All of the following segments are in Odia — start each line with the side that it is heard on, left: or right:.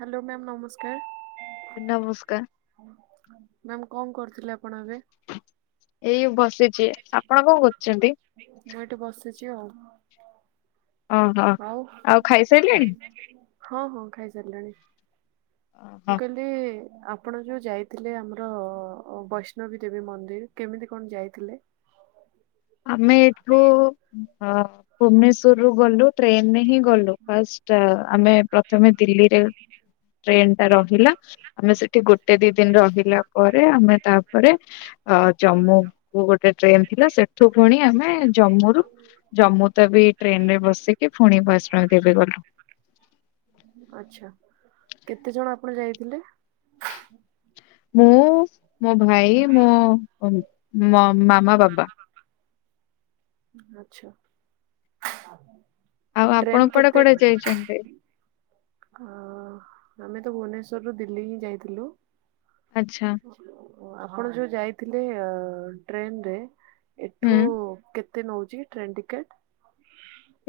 right: ହ୍ୟାଲୋ ମ୍ୟାାମ ନମସ୍କାର।
left: ନମସ୍କାର।
right: ମ୍ୟାମ୍ କଣ କରୁଥିଲେ? ପଣ ଏବେ ଏଇ ବସିଚି ଆପଣ କଣ କରୁଛନ୍ତି ମୁଁ ଏଠି ବସିଛି ଆଉ।
left: ଓହୋ
right: ଥାଉ ଆଉ ଖାଇ ସାରିଲେଣି? ହଁ ହଁ ଖାଇସାରିଲାଣି। ମୁ
left: ଓହୋ,
right: କହିଲି ଆପଣ ଯୋଉ ଯାଇଥିଲେ ଆମର ବୈଷ୍ଣବୀ ଦେବୀ ମନ୍ଦିର କେମିତି କଣ ଯାଇଥିଲେ?
left: ଆମେ ଏଠୁ ହଁ। ଭୁବନେଶ୍ଵରରୁୁ ଗଲୁ ଟ୍ରେନରେ ହିଁ ଗଲୁ ଫାଷ୍ଟ ଆମେ ପ୍ରଥମେ ଦିଲ୍ଲୀରେ ଟ୍ରେନ ଟା ରହିଲା ଆମେ ସେଠି ଗୋଟେ ଦି ଦିନ ରହିଲା ପରେ ଆମେ ତାପରେ ଜମ୍ମୁକୁୁ ଗୋଟେ ଟ୍ରେନ ଥିଲା ସେ ଠୁ ପୁଣି ଆମେ ଜମୁ ରୁ ଜମ୍ମୁ ତା ବି ଟ୍ରେନ ରେ ବସିକି ପୁଣି ବୈଷ୍ଣ ଦେବୀ ଗଲୁ।
right: ଆଚ୍ଛା କେତେ ଜଣ ଯାଇଥିଲେ
left: ହୁଁ। ମୋ ଭାଇ ମୋ ମ ମା
right: ମାମା ବାପା। ଆଚ୍ଛା।
left: ଆଉ ଆପଣ
right: ଟ୍ରେନ୍
left: କୁଆଡେ
right: କେତେ
left: କୁଆଡେ ଯାଇଛନ୍ତି?
right: ହ ଆମେ ତ ଭୁବନେଶ୍ୱରରୁୁ ଦିଲ୍ଲୀ ହିଁ ଯାଇଥିଲୁ।
left: ଆଚ୍ଛା
right: ଆପଣ ଯୋଉ ଯାଇଥି ଅ ଟ୍ରେନ ରେ [inaudible]
left: ହୁଁ।
right: ଏଠୁ କେ ତେ ନଉଚି ଟ୍ରେନ ଟିକେଟ୍?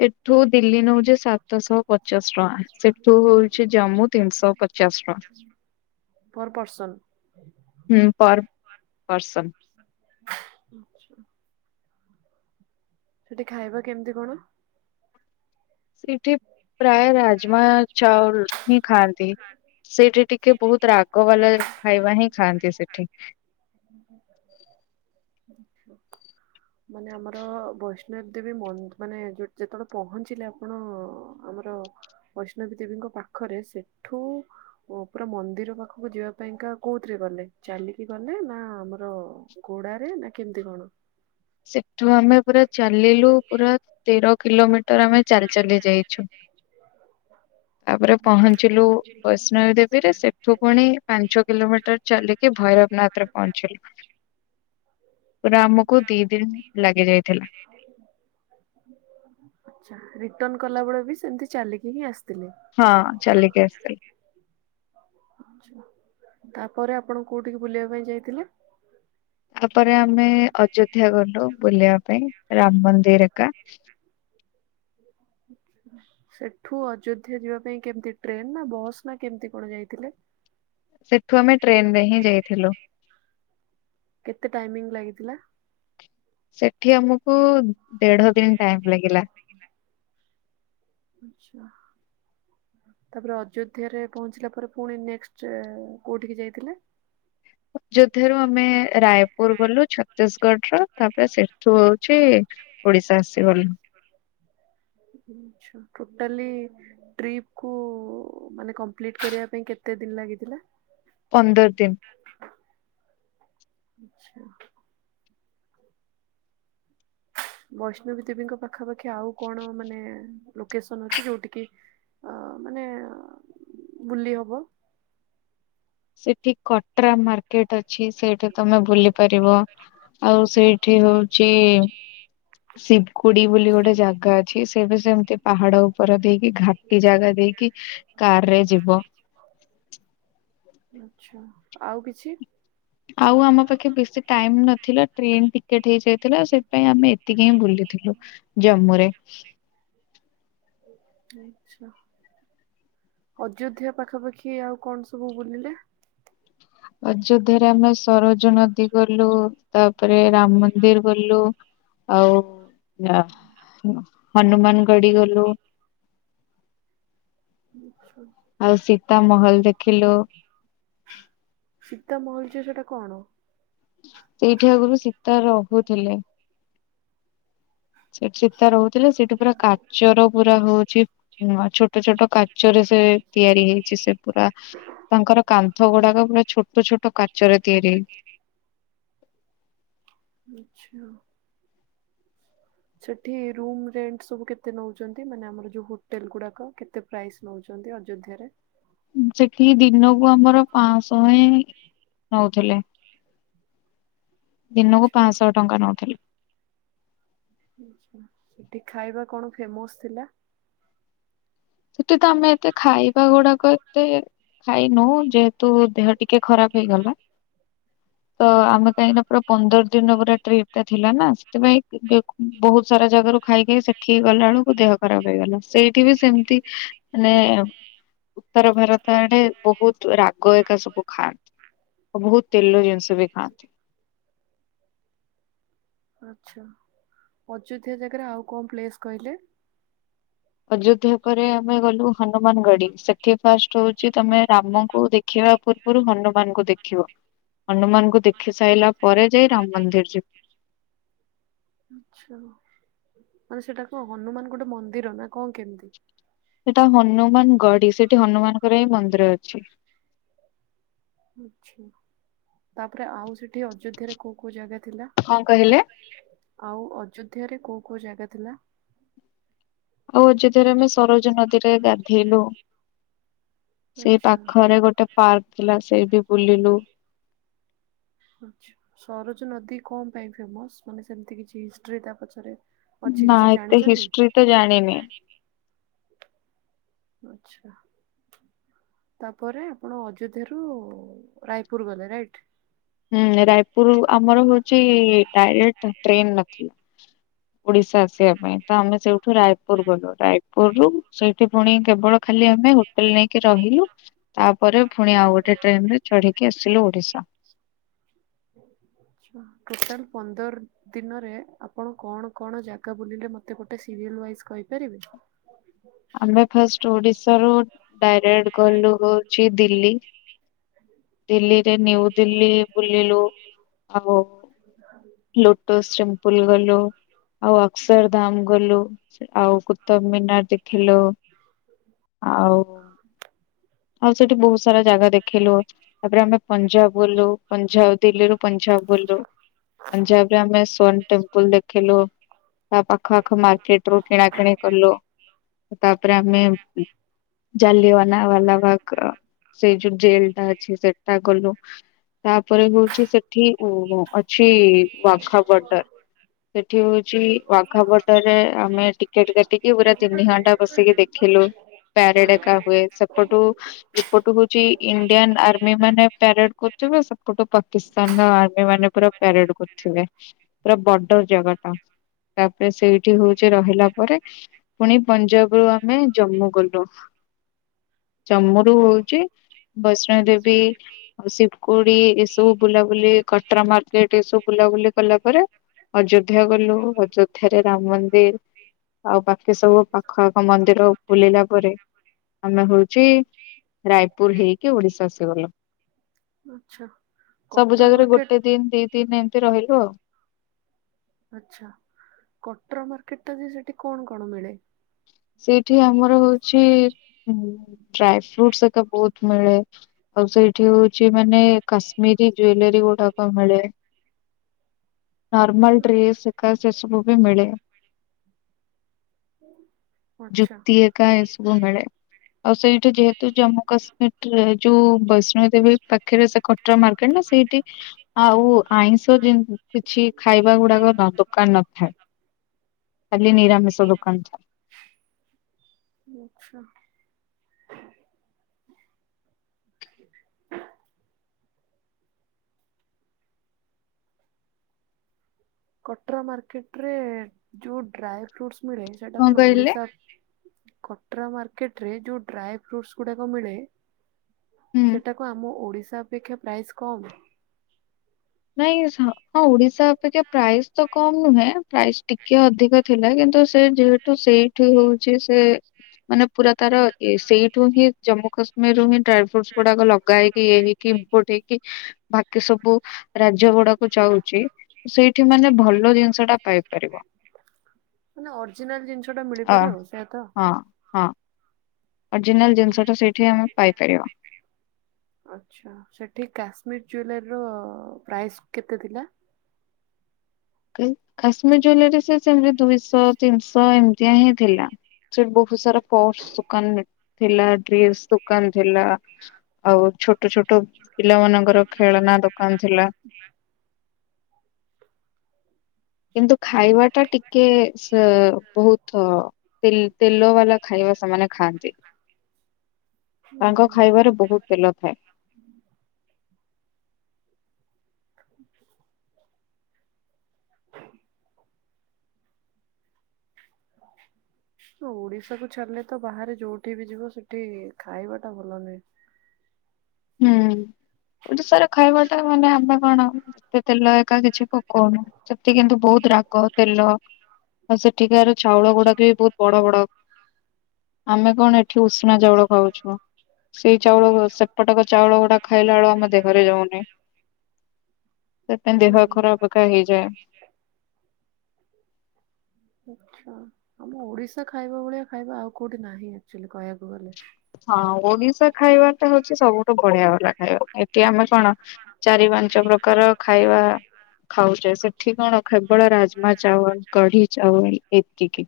left: ଏଠୁ ଦିଲ୍ଲୀ ନେଉଛି ସାତଶହ ପଚାଶ ଟଙ୍କା ସେଠୁ ହଉଛି ଜାମ୍ମୁ ତିନିଶହ ପଚାଶ ଟଙ୍କା।
right: Per person.
left: ହୁଁ ପର ପର୍ସନ।
right: ଆଚ୍ଛା। ସେଠି ଖାଇବା କେମିତି କଣ?
left: ସେଇଠି ପ୍ରାୟ ରାଜମା ଚାଉଳ ହିଁ ଖାଆନ୍ତି ସେଠି ଟିକେ ବହୁତ ରାଗ ବାଲା ଖାଇବା ହିଁ ଖାଆନ୍ତି ସେଠି।
right: ମାନେ ଆମର ବୈଷ୍ଣବ ଦେବୀ ମାନେ ଯେତେବେଳେ ପହଞ୍ଚିଲେ ଆପଣ ଆମର ବୈଷ୍ଣବୀ ଦେବୀଙ୍କ ପାଖରେ ସେଠୁ ପୁରା ମନ୍ଦିର ପାଖକୁ ଯିବା ପାଇଁକା କୋଉଥିରେ ଗଲେ ଚାଲିକି ଗଲେ ନା ଆମର ଘୋଡାରେ ନା କେମିତି କଣ?
left: ସେ ଠୁ ଆମେ ପୁରା ଚାଲିଲୁ ପୁରା ତେର କିଲୋମିଟର ଆମେ ଚାଲି ଚାଲି ଯାଇଛୁ ତାପରେ ପହଞ୍ଚିଲୁ ବୈଷ୍ଣବ ଦେବୀରେ ସେଠୁ ପୁଣି ପାଞ୍ଚ କିଲୋମିଟର ଚାଲିକି ଭୈରବନାଥରେ ପହଞ୍ଚିଲୁ। ପୁରା ଆମକୁ ଦି ଦିନ ଲାଗି ଯାଇଥିଲା।
right: ଗଲା ବଳେ ବି ସେମିତି ଚାଲିକି ହିଁ ଆସିଛି
left: ହଁ ଚାଲିକି ଆସିଥିଲେ।
right: ତାପରେ ଆପଣ କୋଉଠିକି ବୁଲିବା ପାଇଁ ଯାଇଥିଲେ?
left: ତାପରେ ଆମେ ଅଯୋଧ୍ୟା ଗଲୁ ବୁଲିବା ପାଇଁ। ରାମ ମନ୍ଦିର ଏକା।
right: ସେଠୁ ଅଯୋଧ୍ୟା ଯିବା ପାଇଁ କେମତି ଟ୍ରେନ ନା ବସ୍ ନା କେମିତି କଣ ଯାଇଥିଲେ?
left: ସେଠୁ ଆମେ ଟ୍ରେନ ରେ ହିଁ ଯାଇଥିଲୁ
right: କେତେ ତାଇମିଂ ଲାଗିଥିଲା?
left: ସେଠି ଆମକୁ ଦେଢ ଦିନ ଟାଇମ ଲାଗିଲା।
right: ଆଚ୍ଛା ତାପରେ ଅଯୋଧ୍ୟରେ ପହଞ୍ଚିଲା ପରେ ପୁଣି ନେଷ୍ଟ୍ କୋଉଠିକି ଯାଇଥିଲେ?
left: ଅଯୋଧ୍ୟାରୁ ଆମେ ରାୟପୁର ଗଲୁ ଛତିଶଗଡ ର ତାପରେ ସେଠୁ ହଉଛି। ଓଡିଶା ଆସିଗଲୁ।
right: ଆଚ୍ଛା ଟୋଟାଲି ଟ୍ରିପ୍ କୁ ମାନେ କମ୍ପ୍ଲିଟ୍ କରିବା ପାଇଁ କେତେ ଦିନ ଲାଗିଥିଲା?
left: ପନ୍ଦର ଦିନ।
right: ଆଛା। ବୈଷ୍ଣବୀ ଦେବୀଙ୍କ ପାଖାପାଖି ଆଉ କଣ ମାନେ ଲୋକେସନ ଅଛି ଯୋଉଠୀ କିି ଅ ମାନେ ବୁଲିହବ।
left: ସେଠି କଟ୍ରା ମାର୍କେଟ ଅ ଅଛି ସେଇଠି ତମେ ଭୁଲି ପାରିବ ଆଉ ସେଇଠି ହଉଛି। ଶିବ କୁଡି ବୋଲି ଗୋଟେ ଜାଗା ଅଛି ତବେ ସେମିତି ପାହାଡ଼ ଉପରେ ଦେଇ
right: ଦେଇକି ଘାଟି ଜାଗା ଦେଇକି ଅ
left: ରେ ଯିବ
right: କାରେ ଥିବ। ଆଚ୍ଛା ଆଉ କିଛି?
left: ଆଉ ଆମ ପାଖେ ବେଶୀ ଟାଇମ ନ ଥିଲା ଟ୍ରେନ୍ ଟିକ୍ କେଟିକି ଯାଇଥିଲା ସେଥିପାଇଁ ଆମେ ଏତିକି ହିଁ ବୁଲିଥିଲୁ ଜମ୍ମୁରେ
right: ହୁଁ ଆଛା ଅଯୋଧ୍ୟା ପାଖାପାଖି ଆଉ କଣ ସବୁ ବୁଲିଲେ।
left: ଅଯୋଧ୍ୟରେ ଆମେ ସରୋଜ ନଦୀ ଗଲୁ ତାପରେ ରାମ ମନ୍ଦିର ଗଲୁ ଆଉ ନା [unintelligible] ହନୁମାନ ଗଡିଗଲୁ।
right: [unintelligible]
left: ଆଉ ସୀତା ମହଲ ଦେଖିଲୁ [unintelligible]
right: ସେ ସେଟା କଣ,?
left: [unintelligible] ସେଇଠି ଆଗରୁ ସୀତା ରହୁଥିଲେ, ଛେଟ୍ ଛେଟ୍ ଟା ଚିତିତାରହୁ ସେଥି ରେ ସେଠା ପୁରା କାଚର ପୁରା ହଉଛି ନା ଛୋଟ୍ ସେ ଛୋଟ କାଚ ରେ ସେ ତିଆରି ହେଇଛି ସେ ପୁରା ତାଙ୍କର କାନ୍ଥ ଗୁଡାକ ପୁରା ଛୋଟ ଛୋଟ କାଟ୍ ଚରେ ତିଆରି [unintelligible]
right: ମିଛ, ସେଠି ରୁ ରେଟ୍ ସବୁ କେତେ ନଉଛନ୍ତି ମାନେ ଆମର ଯୋଉ ହୋଟେଲ ଗୁଡ଼ାକ କେତେ ପ୍ରାଇସ୍ ନେଉଛନ୍ତି ଅଯୋଧ୍ୟରେ?
left: ସେଠି ଦିନକୁ ଆମର ପାଶହେ ନୈଉ ଥିଲେ, ଦିନକୁ
right: ଆଛା
left: ପାଶହ ଟଙ୍କା ନଉଥିଲି,
right: ଆଛା ସେଠି ଖାଇବା କଣ ଫେମସ୍ ଥିଲା [unintelligible]
left: ସେ ତ ଆମେ ଏତେ ଖାଇବା ଗୁଡାକ ଏତେ ଖାଇନୁ ଯେହେତୁ ଦେହ ଟିକେ ଖରାପ ହେଇଗଲା ତଆ ଆମେ କାହିଁକି ନା ପୁରା ପନ୍ଦର ଦିନ ପୁରା ଟ୍ରିପ ଟା ଥିଲା ନା ସେ ସେଥି ପାଇଁ ଟିକେ କ ବହୁତ ସାରା ଜାଗାରୁ ଖାଇ ଖାଇକି ସେଠିକି ଗଲା ବେଳକୁ ଦେହ ଖରାପ ହେଇଗଲା ସେଇଠି ବି ସେମତି [unintelligible] ମାନେ ଅପ୍, ଉତ୍ତର ଭାରତ ଆଡ଼େ ବହୁତ ରାଗ ଏକା ସବୁ ଖାଆନ୍ତି ଓ ବହୁତ ତେଲ ଜିନିଷ ବି ଖାଆନ୍ତି,
right: ଆଛା ଅଯୋଧ୍ୟା ଜାଗାରେ ଆଉ କଣ ପ୍ଲେସ୍ କହିଲେ?
left: ଅଯୋଧ୍ୟା ପରେ ଆମେ ଗଲୁ ହନୁମାନ ଗଡି ସେଠି ଫାଷ୍ଟ ହଉଛି ତମେ ରାମକୁ ଦେଖିବା ପୂର୍ବରୁ ହନୁମାନଙ୍କୁ ଦେଖିବ ହନୁମାନଙ୍କୁ ଦେଖି ସାରିଲା ପରେ ଜୟ ରାମ ମନ୍ଦିର ଯ
right: ଆଛା ମାନେ ସେଟା କଣ ହନୁମାନ ଗୋଟେ ମନ୍ଦିର ନା କଣ କେମିତି
left: ସେଟା ହନୁମାନ ଗଢ ସେଠି ହନୁମାନଙ୍କର ହିଁ ମନ୍ଦିର ଅଛି
right: ଛା ତାପରେ ଆଉ ସେଠି ଅଯୋଧ୍ୟରେ କୋଉ କୋଉ ଜାଗା
left: କଣ କହିଲେ?
right: ଆଉ ଅଯ ମଧ୍ୟରେ କୋଉ କୋଉ ଜାଗା ଥିଲା
left: ଆଉ ଅଯୋଧ୍ୟାରେ ଆମେ ସରୋଜ ନଦୀରେ ଗାଧେଇଲୁ ସେଇ
right: ଆଛା
left: ପାଖରେ ଗୋଟେ ପାର୍କ ଥିଲା ସେଇ ବି ବୁଲିଲୁ [unintelligible]
right: ଆଛା ସରୋଜ ନଦୀ କଣ ପାଇଁ ଫେମସ ମାନେ ସେମିତି କିଛି ହିଷ୍ଟ୍ରି ତା ପଛରେ ଅଛି
left: ନା
right: କିଛି
left: ଏତେ
right: ଜାଣିଛନ୍ତି
left: ହିଷ୍ଟ୍ରି ତ ଜାଣିନି
right: ଆଛା [inaudible] ତାପରେ ଆପଣ ଅଯୋଧ୍ୟ ରୁ ରାୟପୁର ଗଲେ ରାଇଟ।
left: ହୁଁ ରାୟପୁର ଆମର ହଉଛି ଡାଇରେକ୍ଟ ଟ୍ରେନ। [inaudible] ଓଡିଶା ଆସିବା ପାଇଁ ତ ଆମେ ସେଇଠୁ ରାୟପୁର ଗଲୁ। ରାୟପୁରରୁୁ ସେଇଠି ପୁଣି କେବଳ ଖାଲି ଆମେ ହୋଟେଲ ନେଇକି ରହିଲୁ। ତାପରେ ପୁଣି ଆଉ ଗୋଟେ ଟ୍ରେନରେ ଚଢିକି ଆସିଲୁ ଓଡିଶା।
right: [inaudible] ଟୋଟାଲ ପନ୍ଦର ଦିନରେ ଆପଣ କଣ କଣ ଜାଗା ବୁଲିଲେ। ମତେ ଗୋଟେ ସିରିଏଲ ୱାଇଜ କହିପାରିବେ?
left: ଆମେ ଫାଷ୍ଟ ଓଡିଶ ର ଡାଇରେକ୍ଟ ଗଲୁ ହଉଛି ଦିଲ୍ଲୀ। ଦିଲ୍ଲୀରେ ନିଉ ଦିଲ୍ଲୀ ବୁଲିଲୁ ଆଉ ଲୋଟୋସ ଟେମ୍ପଲ ଗଲୁ। ଆଉ ଅକସରଧାମ ଗଲୁ। ଆଉ କୁ ତମିଲନାଟ ଦେଖିଲୁ [inaudible] ଆଉ [inaudible] ଆଉ ସେଠି ବହୁତ ସାରା ଜାଗା ଦେଖିଲୁ। ତାପରେ ଆମେ ପଞ୍ଜାବ ଗଲୁ ପଞ୍ଜାବ ଦିଲ୍ଲୀରୁୁ ପଞ୍ଜାବ ଗଲୁ। ପଞ୍ଜାବ ରେ ଆମେ ସନ ଟେମ୍ପୁଲ ଦେଖିଲୁ। ତା ପାଖ ଆଖ ମାର୍କେଟ ରୁ କିଣାକିଣି କଲୁ। ତାପରେ ଆମେ ଜାଲିଆନାବାଲାବାଗ ସେଇ ଯୋଉ ଜେଲଟା ସେଟା ଗଲୁ ତାପରେ ହଉଛି ସେଠି ଉ ଅଛି ବାଘା ବର୍ଡର। ସେଠି ହଉଛି ବାଘା ବର୍ଡର ରେ ଆମେ ଟିକେଟ କାଟିକି ପୁରା ତିନି ଘଣ୍ଟା ବସିକି ଦେଖିଲୁ ପ୍ୟାରେଡ ଏକା ହୁଏ। ସେପଟୁ ଏପଟୁ ହଉଛି ଇଣ୍ଡିଆନ ଆ ଆମ ମାନ ପ୍ୟାରେଡ କରୁଥିବେ। ସେଟୁ ପାକିସ୍ତାନ ର ଆର୍ମି ମାନେ ପ ପ୍ୟାରେଡ କରୁଥିବେ। ପୁରା ବଡ ଜାଗା ଟା ତାପରେ ସେଇଠି ହଉଛି ରହିଲା ପରେ ପୁଣି ପଞ୍ଜାବ ରୁ ଆମେ ଜମ୍ମୁ ଗଲୁ। [inaudible] ଜମ୍ମୁ ରୁ ହଉଛି ବୈଷ୍ଣବୀ ଦେବୀ ଶିବ କୋଡି ଏସବୁ ବୁଲାବୁଲି କଟରା ମାର୍କେଟ ଏସବୁ ବୁଲାବୁଲି କଲା ପରେ ଅଯୋଧ୍ୟା ଗଲୁ। ଅଯୋଧ୍ୟାରେ ରାମ ମନ୍ଦିର ଆଉ ବା ସବୁ ପାଖ ଆଖ ମନ୍ଦିର ବୁଲିଲା ପରେ। ଆମେ ହଉଚି ରାୟପୁର ହେଇକି ଓଡିଶା ଆସି
right: ଆଚ୍ଛା
left: ସବୁ
right: କଟରା
left: ଜାଗାରେ
right: ମାର୍କେଟ
left: ଗୋଟେ ଦିନ ଦି ଦିନ ଏମିତି ରହିଲୁ ଆଉ।
right: ଆଛା କଟ୍ରା ମାର୍କେଟ ଟା ଯେ ସେଟି କଣ କଣ ମିଳେ?
left: ସେଇଠି ଆମର ହଉଛି ଡ୍ରାଇ ଫ୍ରୁଟ ଏକା ବହୁତ ମିଳେ ଆଉ ସେଇଠି ହଉ ମାନେ କାଶ୍ମୀରୀ ଜୁଏଲାରୀ ଗୁଡାକ ମିଳେ? ନର୍ମାଲ ଡ୍ରେସ୍ ଏକା ସେ ସବୁ ବି ମିଳେ?
right: ଆଚ୍ଛା
left: ଯୁକ୍ତି ହେକା ଏସବୁ ମିଳେ ଆଉ ସେଇଠୁ ଯେହେତୁ ଜାମ୍ମୁ କାଶ୍ମୀର ଟ୍ରା ଠୁ ବସ ବୈଷ୍ଣଦେବୀ ପାଖରେ ସେ କଟରା ମାର୍କେଟ ନା ସେଇଠି ଆଉ ଆଇଁଷ ଜିନ କିଛି ଖାଇବା ଗୁଡାକ ନା ଦୋକାନ ନଥାଏ। [inaudible] ଖାଲି ନିରାମିଷ ଦୋକାନ ଥାଏ।
right: [inaudible] ଆଚ୍ଛା। କଟରା ମାର୍କେଟ ରେ ଯୋଉ ଡ୍ରାଏ ଫ୍ରୁଡସ ମିଳେ ସେଟା କଣ ଓଡିଶା କଟରା ମାର୍କ ମାର୍କେଟରେ ଯେଉଁ ଡ୍ରାଏ ଫ୍ରୁଇଟ୍ସ ଗୁଡ଼ାକ ମିଳେ
left: ହୁଁ
right: ସେଟାକୁ ଆମ ଓଡିଶା ଅପେକ୍ଷା ପ୍ରାଇସ୍ କମ୍
left: ନାଇଁ ସ ହଁ ଓଡ଼ିଶା ଡିଶା ଅପେକ୍ଷା ପ୍ରାଇସ ତ କମ୍ ନୁହେଁ ପ୍ରାଇସ୍ ଟିକେ ଅଧିକ ଥିଲା କିନ୍ତୁ ସେ ଯେହେତୁ ସେଇଠି ହଉଛି ସେ ମାନେ ପୁରା ତାର ଏ ସେଇଠୁ ହିଁ ଜାମ୍ମୁ କାଶ୍ମୀର ମେରୁ ହିନ ଡ୍ରାଇ ଫ୍ରୁଟସ ଗୁଡାକ ଲଗା ହେଇକି ଇଏ ହେଇକି ଇମ୍ପୋର୍ଟ ହେଇକି ବାକି ସବୁ କାଜୁ ଗୁଡାକ ଯାଉଛି ସେଇଠି ମାନେ ଭଲ ଜିନିଷ ଟା ପାଇପାରିବ
right: ମାନେ ଅରିଜିନାଲ ଜିନିଷ ଟା
left: ଅ
right: ମିଳିପାରେ ଆଉ
left: ହଁ ହଁ ଅରିଜିନାଲ ଜିନିଷ ଟା ସେଇଠି ଆମେ ପାଇପାରିବା
right: ଆଛା ସେଠି କାଶ୍ମୀର ଜୁଏଲାରୀ ତ ଅ ଅ ପ୍ରାଇସ କେତେ ଥିଲା।
left: କାଶ୍ମୀର ଜୁଏଲାରୀ ସେମତି ଦୁଇଶହ ତିନିଶହ ଏମିତିଆ ହିଁ ଥିଲା। ସେଠି ବହୁତ ସାରା ପର୍ସ ଦୋକାନ ଥିଲା ଡ୍ରେସ ଦୋକାନ ଥିଲା। ଆଉ ଛୋଟ ଛୋଟ ପିଲାମାନଙ୍କ ଙ୍କର ଖେଳନା ଦୋକାନ ଥିଲା କିନ୍ତୁ ଖାଇବା ଟା ଟିକେ ସ ବହୁତ ଅ ତେ ତେଲ ବାଲା ଖାଇବା ସେମାନେ ଖାଆନ୍ତି। ତାଙ୍କ ଖାଇବାରେ ବହୁତ ତେଲ ଥାଏ।
right: ହ [unintelligible] ଓଡିଶାକୁୁ ଛାଡିଲେ ତ ବାହାରେ ଯୋଉଠି ବି ଯିବ ସେଠି ଖାଇବା ଟା ଭଲ ନୁହେଁ।
left: ହୁଁ ଓଡିଶାରା ଖାଇବା ଟା ମାନେ ଆମେ କଣ ଏତେ ତେଲ ଫ୍ ପକା କିଛି ପକଉନି ସେଠି କିନ୍ତୁ ବହୁତ ରାଗ ତେଲ ହଉ ସେଠିକାର ଚାଉଳ ଗୁଡାକ ବି ବହୁତ ବଡ ବଡ। ଆମେ କଣ ଏଠି ଉଷୁନା ଚାଉଳ ଖାଉଛୁ। ସେଇ ଚାଉଳ ସେ ପଟକ ଚାଉଳ ଗୁଡା ଖାଇଲା ବେଳୁ ଆମେ ଦେହରେ ଯାଉନି। ତା ପାଇଁ ଦେହ
right: ହୁଁ
left: ଖରାପ ରଖା [inaudible] ହେଇଯାଏ।
right: ଆଛା ଆମ ଓଡିଶା ଖାଇବା ଭଳିଆ ଖାଇବା ଆଉ କୋଉଠି ନାହିଁ ଆକଚୁଅଲି କହିବାକୁ ଗଲେ।
left: ହଁ ଓଡିଶା ଖାଇବା ଟା ହଉଛି ସବୁଠୁ ବଢିଆ ବାଲା ଖାଇବା। ଆମେ କଣ ଚାରି ପାଞ୍ଚ ପ୍ରକାର ଖାଇବା ଖାଉଛେ ସେଠି କଣ କେବଳ ରାଜମା ଚାଉଳ, କଢି ଚାଉଳ ଏତିକି।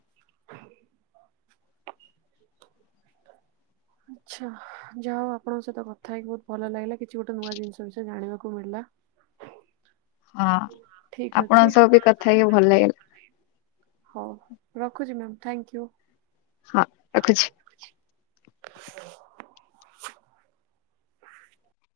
right: ଆଛା ଯାହା ହଉ ଆପଣଙ୍କ ସହିତ କଥା ହେଇକି ବହୁତ ଭଲ ଲାଗିଲା କିଛି ଗୋଟେ ନୂଆ ଜିନିଷ ବିଷୟ ଜାଣିବାକୁ ମିଳିଲା।
left: ହଁ
right: ଠିକ ଅଛି
left: ଆପଣଙ୍କ ସହ ବି କଥା ହେଇକି ଭଲ ଲାଗିଲା।
right: ହଉ ରଖୁଛି ମ୍ୟାମ। ଥ୍ୟାଙ୍କୟୁ।
left: ହଁ ରଖୁଛି।
right: [inaudible]